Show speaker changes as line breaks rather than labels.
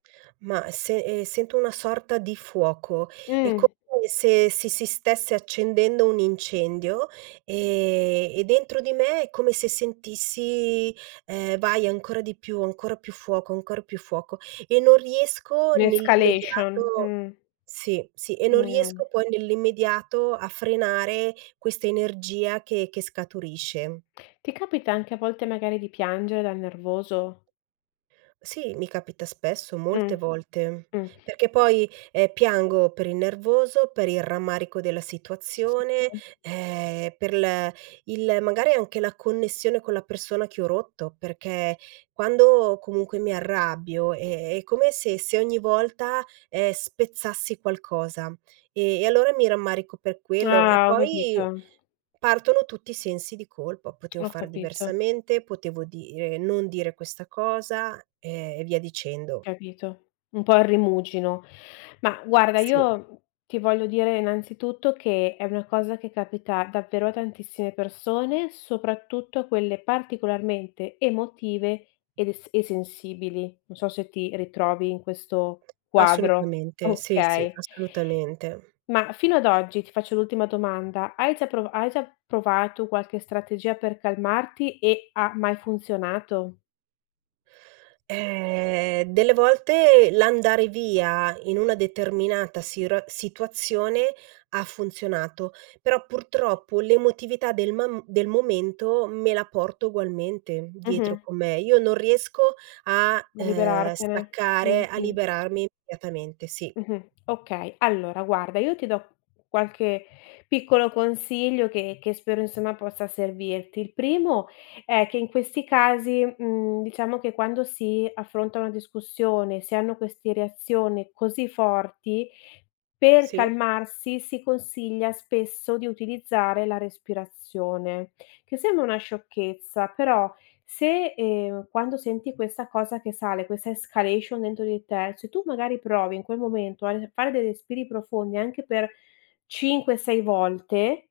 Ma, se, ehm, sento una sorta di fuoco, è come
Mh.
se se si stesse accendendo un incendio e e dentro di me è come se sentissi, ehm: "Vai ancora di più, ancora più fuoco, ancora più fuoco", e non riesco
Un'escalation,
nell'immediato
mh.
sì, sì, e non
Mh.
riesco poi nell'immediato a frenare questa energia che che scaturisce.
Ti capita anche a volte magari di piangere dal nervoso?
Sì, mi capita spesso,
Mh.
molte volte,
Mh.
perché poi, ehm, piango per il nervoso, per il rammarico della
Sì,
situazione,
[unintelligible]
ehm, per l il magari anche la connessione con la persona che ho rotto, perché quando comunque mi arrabbio è è come se se ogni volta, ehm, spezzassi qualcosa e e allora mi rammarico per quello e
Ah, ho
poi
capito.
partono tutti i sensi di colpa: potevo
Ho
fare
capito.
diversamente, potevo dire non dire questa cosa e via dicendo.
Capito. Un po' il rimuginio. Ma guarda,
Sì.
io ti voglio dire innanzitutto che è una cosa che capita davvero a tantissime persone, soprattutto a quelle particolarmente emotive ed es e sensibili. Non so se ti ritrovi in questo quadro.
Assolutamente. Sì, sì,
Okay.
assolutamente.
Ma fino ad oggi, ti faccio l'ultima domanda, hai già prova hai già provato qualche strategia per calmarti e ha mai funzionato?
Eh, delle volte l'andare via in una determinata sira situazione ha funzionato, però purtroppo l'emotività del mam del momento me la porto ugualmente dietro
Mh-mh.
con me. Io non riesco a,
A
ehm,
liberartene,
staccare, a
mh-mh.
liberarmi immediatamente, sì.
Mh-mh. Okay, allora guarda, io ti do qualche piccolo consiglio che che spero, insomma, possa servirti. Il primo è che in questi casi, mhmm, diciamo che quando si affronta una discussione, si hanno queste reazioni così forti, per
Sì.
calmarsi si consiglia spesso di utilizzare la respirazione, che sembra una sciocchezza, però se, ehm, quando senti questa cosa che sale, questa escalation dentro di te, se tu magari provi in quel momento al fare dei respiri profondi anche per 5, 6 volte